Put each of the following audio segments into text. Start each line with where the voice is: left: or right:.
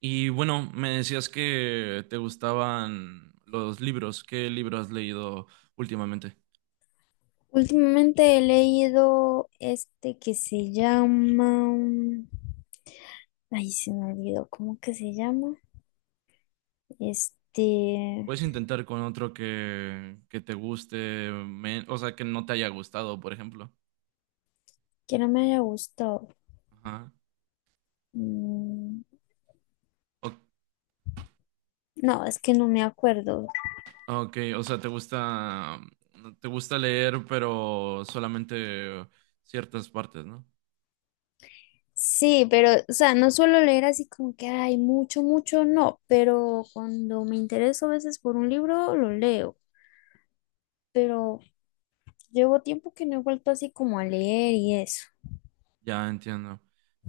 right: Y bueno, me decías que te gustaban los libros. ¿Qué libro has leído últimamente?
left: Últimamente he leído este que se llama. Ay, se me olvidó, ¿cómo que se llama? Este,
right: Puedes intentar con otro que te guste, o sea, que no te haya gustado, por ejemplo.
left: que no me haya gustado.
right: Ajá.
left: Mm,
right: O-
left: no, es que no me acuerdo.
right: ok, o sea, te gusta leer, pero solamente ciertas partes, ¿no?
left: Sí, pero, o sea, no suelo leer así como que hay mucho, mucho, no, pero cuando me intereso a veces por un libro, lo leo, pero llevo tiempo que no he vuelto así como a leer y eso.
right: Ya entiendo.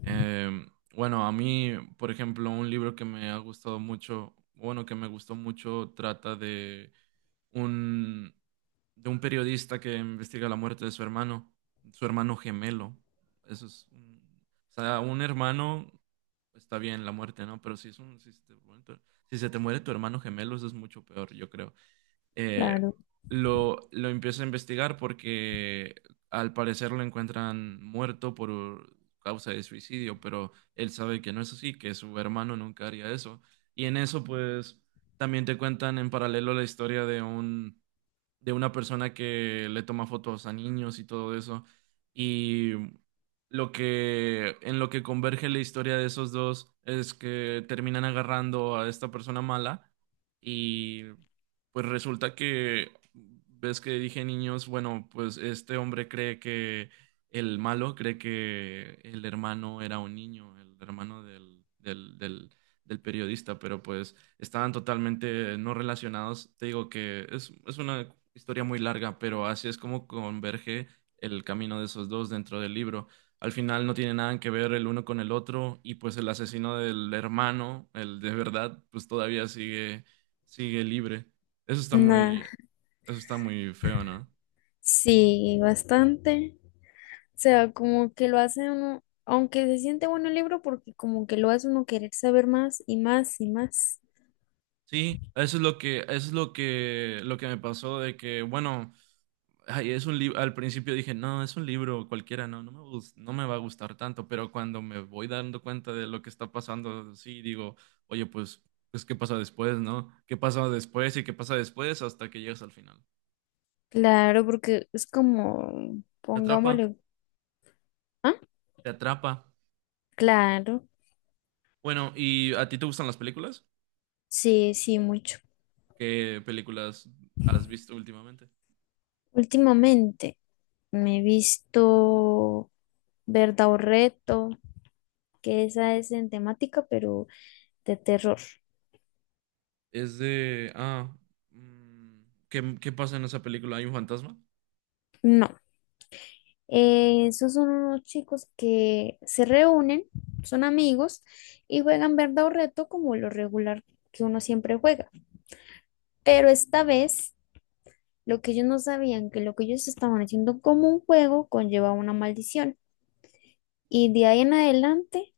right: Em, bueno, a mí, por ejemplo, un libro que me ha gustado mucho, bueno, que me gustó mucho, trata un, de un periodista que investiga la muerte de su hermano gemelo. Eso es, un- o sea, un hermano está bien la muerte, ¿no? Pero si se te muere tu si se te muere tu hermano gemelo, eso es mucho peor, yo creo. eh,
left: Claro.
right: lo empieza a investigar porque al parecer lo encuentran muerto por causa de suicidio, pero él sabe que no es así, que su hermano nunca haría eso. Y en eso, pues, también te cuentan en paralelo la historia de un de una persona que le toma fotos a niños y todo eso. Y lo que, en lo que converge la historia de esos dos es que terminan agarrando a esta persona mala y pues resulta que, ves que dije niños, bueno, pues este hombre cree que el malo cree que el hermano era un niño, el hermano del periodista, pero pues estaban totalmente no relacionados. Te digo es una historia muy larga, pero así es como converge el camino de esos dos dentro del libro. Al final no tiene nada que ver el uno con el otro y pues el asesino del hermano, el de verdad, pues sigue libre. Eso está
left: Nah,
right: muy, Eso está muy feo, ¿no?
left: sí, bastante. O sea, como que lo hace uno, aunque se siente bueno el libro, porque como que lo hace uno querer saber más y más y más.
right: Sí, eso es lo que, eso es lo que me pasó de que, bueno, ay, es un libro, al principio dije, no, es un libro cualquiera, no me va a gustar tanto, pero cuando me voy dando cuenta de lo que está pasando, sí, digo, oye, pues, pues, ¿qué pasa después, no? ¿Qué pasa después y qué pasa después hasta que llegas al final?
left: Claro, porque es como,
right: Te atrapa,
left: pongámosle, ah,
right: te atrapa.
left: claro,
right: Bueno, ¿y a ti te gustan las películas?
left: sí, sí, mucho.
right: ¿Qué películas has visto últimamente?
left: Últimamente me he visto Verdad o Reto, que esa es en temática, pero de terror.
right: Es de, mm, ¿qué, qué pasa en esa película? ¿Hay un fantasma?
left: No. Esos son unos chicos que se reúnen, son amigos y juegan verdad o reto como lo regular que uno siempre juega. Pero esta vez, lo que ellos no sabían, que lo que ellos estaban haciendo como un juego conllevaba una maldición. Y de ahí en adelante,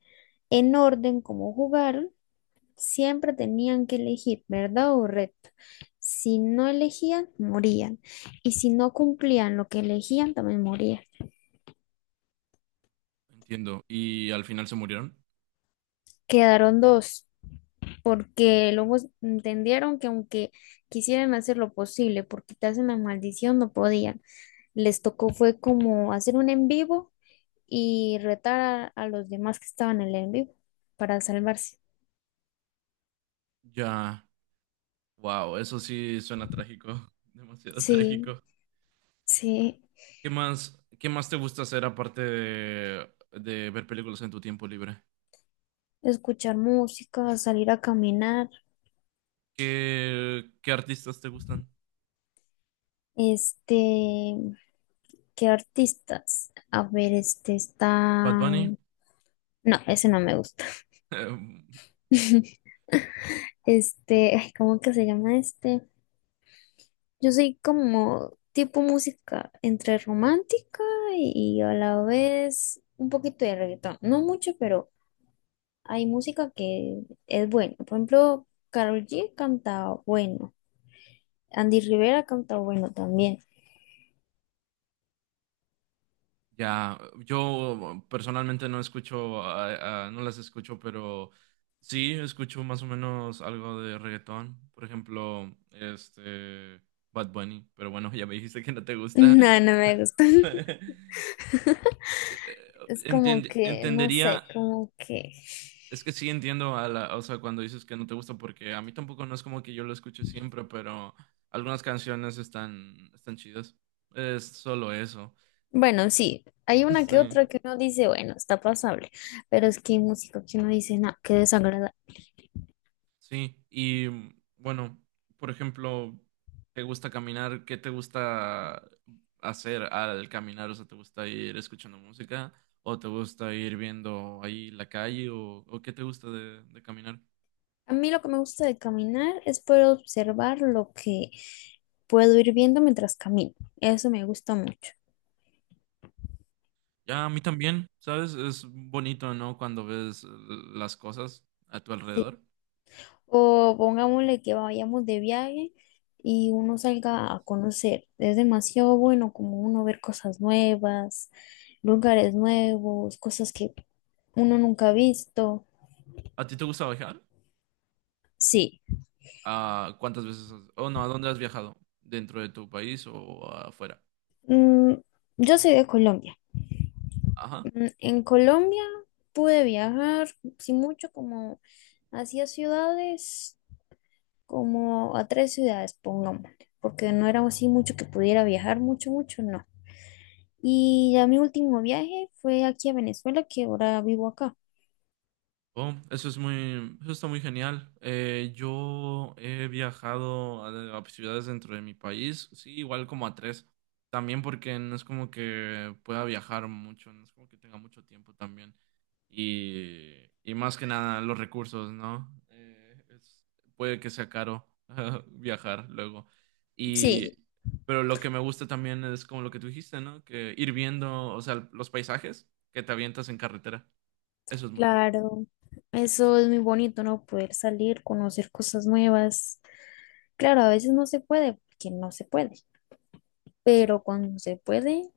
left: en orden como jugaron, siempre tenían que elegir verdad o reto. Si no elegían, morían. Y si no cumplían lo que elegían, también morían.
right: Entiendo. ¿Y al final se murieron?
left: Quedaron dos, porque luego entendieron que aunque quisieran hacer lo posible por quitarse la maldición, no podían. Les tocó fue como hacer un en vivo y retar a los demás que estaban en el en vivo para salvarse.
right: Ya. Wow, eso sí suena trágico. Demasiado
left: Sí,
right: trágico.
left: sí,
right: ¿Qué más te gusta hacer aparte de ver películas en tu tiempo libre?
left: escuchar música, salir a caminar,
right: ¿Qué artistas te gustan?
left: este, ¿qué artistas? A ver, este
right: ¿Bad
left: está.
right: Bunny?
left: No, ese no me gusta. Ay, ¿cómo que se llama este? Yo soy como tipo música entre romántica y a la vez un poquito de reggaetón. No mucho, pero hay música que es buena. Por ejemplo, Karol G canta bueno. Andy Rivera canta bueno también.
right: Ya, yo personalmente no escucho, no las escucho, pero sí escucho más o menos algo de reggaetón. Por ejemplo, este Bad Bunny, pero bueno, ya me dijiste que no te gusta.
left: No, no me gusta. Es como que, no sé,
right: Entendería,
left: como que.
right: es que sí entiendo a la, o sea, cuando dices que no te gusta, porque a mí tampoco no es como que yo lo escuche siempre, pero algunas canciones están chidas. Es solo eso.
left: Bueno, sí, hay una que
right: Sí.
left: otra que uno dice, bueno, está pasable, pero es que hay música que uno dice, no, qué desagradable.
right: Sí, y bueno, por ejemplo, ¿te gusta caminar? ¿Qué te gusta hacer al caminar? O sea, ¿te gusta ir escuchando música? ¿O te gusta ir viendo ahí la calle? ¿O qué te gusta de caminar?
left: A mí lo que me gusta de caminar es poder observar lo que puedo ir viendo mientras camino. Eso me gusta mucho.
right: Ya, a mí también, ¿sabes? Es bonito, ¿no? Cuando ves las cosas a tu
left: Sí.
right: alrededor.
left: O pongámosle que vayamos de viaje y uno salga a conocer. Es demasiado bueno como uno ver cosas nuevas, lugares nuevos, cosas que uno nunca ha visto.
right: ¿A ti te gusta viajar?
left: Sí.
right: ¿A cuántas veces? Has- O no, ¿a dónde has viajado? ¿Dentro de tu país o afuera?
left: Mm, yo soy de Colombia.
right: Ajá.
left: En Colombia pude viajar, sin mucho, como hacia ciudades, como a tres ciudades, pongámosle, porque no era así mucho que pudiera viajar, mucho, mucho, no. Y ya mi último viaje fue aquí a Venezuela, que ahora vivo acá.
right: Oh, eso es muy, eso está muy genial. Yo he viajado a ciudades dentro de mi país, sí, igual como a tres. También porque no es como que pueda viajar mucho, no es como que tenga mucho tiempo también. Y, y más que nada los recursos, ¿no? Puede que sea caro viajar luego. Y,
left: Sí,
right: pero lo que me gusta también es como lo que tú dijiste, ¿no? Que ir viendo, o sea, los paisajes que te avientas en carretera. Eso es muy bonito.
left: claro, eso es muy bonito, ¿no? Poder salir, conocer cosas nuevas. Claro, a veces no se puede, porque no se puede, pero cuando se puede,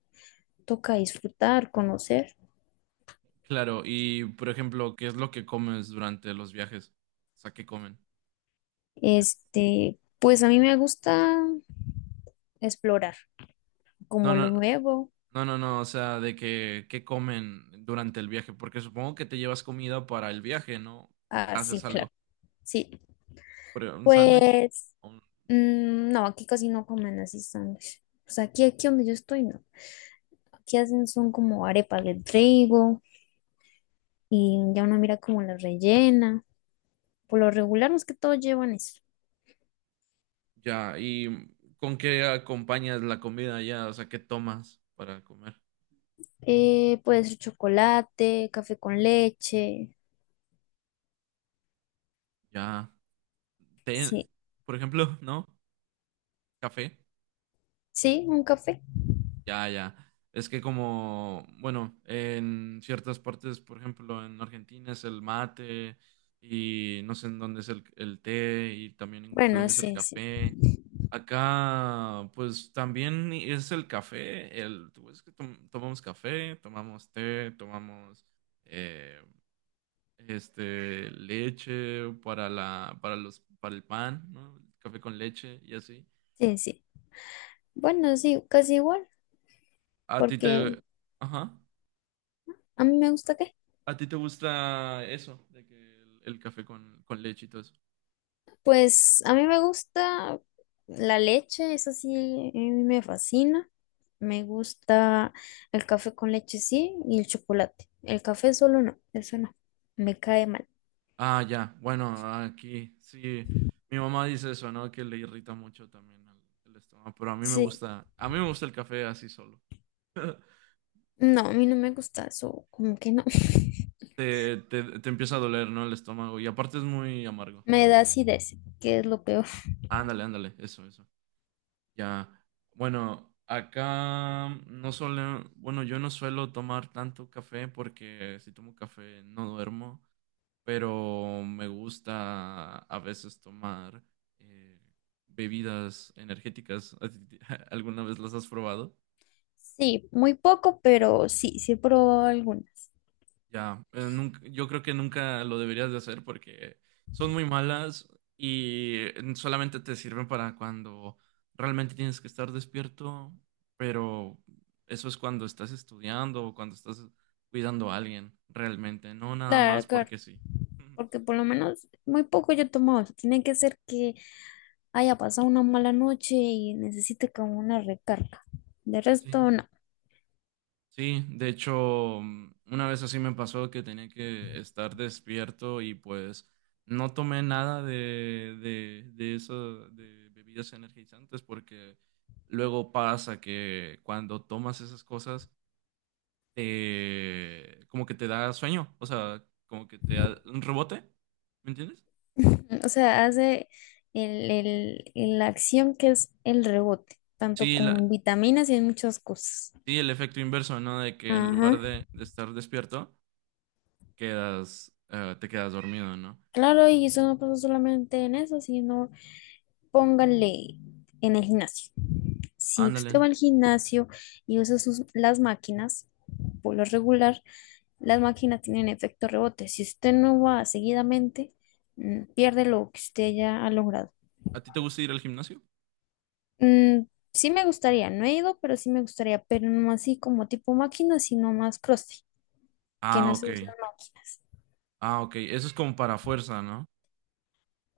left: toca disfrutar, conocer.
right: Claro, y por ejemplo, ¿qué es lo que comes durante los viajes? O sea, ¿qué comen allá?
left: Pues a mí me gusta explorar
right: No,
left: como lo
right: no,
left: nuevo.
right: no, no, no, o sea, de que, ¿qué comen durante el viaje? Porque supongo que te llevas comida para el viaje, ¿no? Te haces
left: Así, claro.
right: algo,
left: Sí.
right: por ejemplo, un sándwich.
left: Pues,
right: un-
left: no, aquí casi no comen así sándwich. Pues aquí, aquí donde yo estoy, no. Aquí hacen son como arepas de trigo y ya uno mira como la rellena. Por lo regular, más que todo llevan eso.
right: Ya, ¿y con qué acompañas la comida allá? O sea, ¿qué tomas para comer?
left: Puede ser chocolate, café con leche.
right: Ya, té,
left: Sí,
right: por ejemplo, ¿no? Café.
left: sí, un café.
right: Ya, ya. Es que como, bueno, en ciertas partes, por ejemplo, en Argentina es el mate y no sé en dónde es el té y también en
left: Bueno,
right: Colombia es el
left: sí, sí,
right: café. Acá, pues también es el café. El, pues, que tomamos café, tomamos té, tomamos eh, este leche para la, para los, para el pan, ¿no? Café con leche y así.
left: sí, sí. Bueno, sí, casi igual,
right: A ti
left: porque
right: te, ajá.
left: a mí me gusta que
right: ¿A ti te gusta eso? De que el café con leche y todo eso.
left: pues a mí me gusta la leche, eso sí, a mí me fascina. Me gusta el café con leche, sí, y el chocolate. El café solo no, eso no, me cae mal.
right: Ah, ya. Bueno, aquí sí. Mi mamá dice eso, ¿no? Que le irrita mucho también el estómago. Pero a mí me
left: Sí,
right: gusta. A mí me gusta el café así solo.
left: no, a mí no me gusta eso, como que no.
right: Te empieza a doler, ¿no? El estómago. Y aparte es muy amargo.
left: Me da acidez, que es lo peor.
right: Ándale, ándale. Eso, eso. Ya. Bueno, acá no suele. Bueno, yo no suelo tomar tanto café porque si tomo café no duermo. Pero me gusta a veces tomar eh, bebidas energéticas. ¿A ti- ¿Alguna vez las has probado?
left: Sí, muy poco, pero sí, sí he probado algunas.
right: Ya, yo creo que nunca lo deberías de hacer porque son muy malas y solamente te sirven para cuando realmente tienes que estar despierto, pero eso es cuando estás estudiando o cuando estás cuidando a alguien realmente, no nada más
left: Claro, claro,
right: porque sí.
left: porque por lo menos muy poco yo he tomado. O sea, tiene que ser que haya pasado una mala noche y necesite como una recarga. De
right: Sí.
left: resto, no.
right: Sí, de hecho, una vez así me pasó que tenía que estar despierto y pues no tomé nada de eso, de bebidas energizantes, porque luego pasa que cuando tomas esas cosas, como que te da sueño, o sea, como que te da un rebote, ¿me entiendes?
left: O sea, hace la acción que es el rebote, tanto
right: Sí,
left: como en
right: la,
left: vitaminas y en muchas cosas.
right: sí, el efecto inverso, ¿no? De que en
left: Ajá.
right: lugar de estar despierto, te quedas dormido, ¿no?
left: Claro, y eso no pasa solamente en eso, sino póngale en el gimnasio. Si
right: Ándale.
left: usted va al gimnasio y usa sus, las máquinas, por lo regular, las máquinas tienen efecto rebote. Si usted no va seguidamente, pierde lo que usted ya ha logrado.
right: ¿A ti te gusta ir al gimnasio?
left: Mm, sí me gustaría, no he ido, pero sí me gustaría, pero no así como tipo máquina, sino más CrossFit, que
right: Ah,
left: no se
right: ok.
left: usan máquinas.
right: Ah, ok. Eso es como para fuerza, ¿no?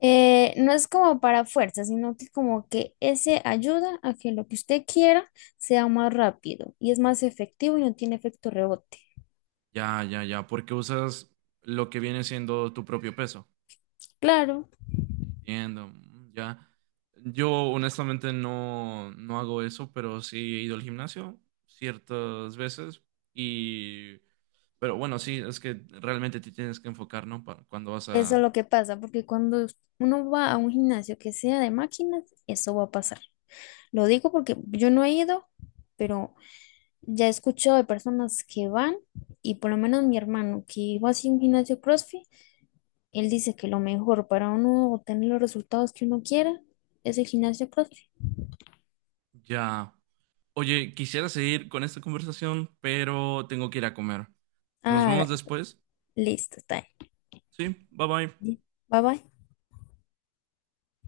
left: No es como para fuerza, sino que como que ese ayuda a que lo que usted quiera sea más rápido y es más efectivo y no tiene efecto rebote.
right: Ya, ya, ya. Porque usas lo que viene siendo tu propio peso.
left: Claro,
right: Entiendo. Ya. Yo honestamente no hago eso, pero sí he ido al gimnasio ciertas veces y... Pero bueno, sí, es que realmente te tienes que enfocar, ¿no? Para cuando vas
left: eso es
right: a...
left: lo que pasa, porque cuando uno va a un gimnasio que sea de máquinas, eso va a pasar. Lo digo porque yo no he ido, pero ya he escuchado de personas que van y por lo menos mi hermano que iba así a un gimnasio CrossFit, él dice que lo mejor para uno obtener los resultados que uno quiera es el gimnasio CrossFit.
right: Ya. Oye, quisiera seguir con esta conversación, pero tengo que ir a comer. Nos
left: Ah,
right: vemos
left: dale, pues,
right: después.
left: listo, está
right: Sí, bye bye.
left: bien. Bye bye.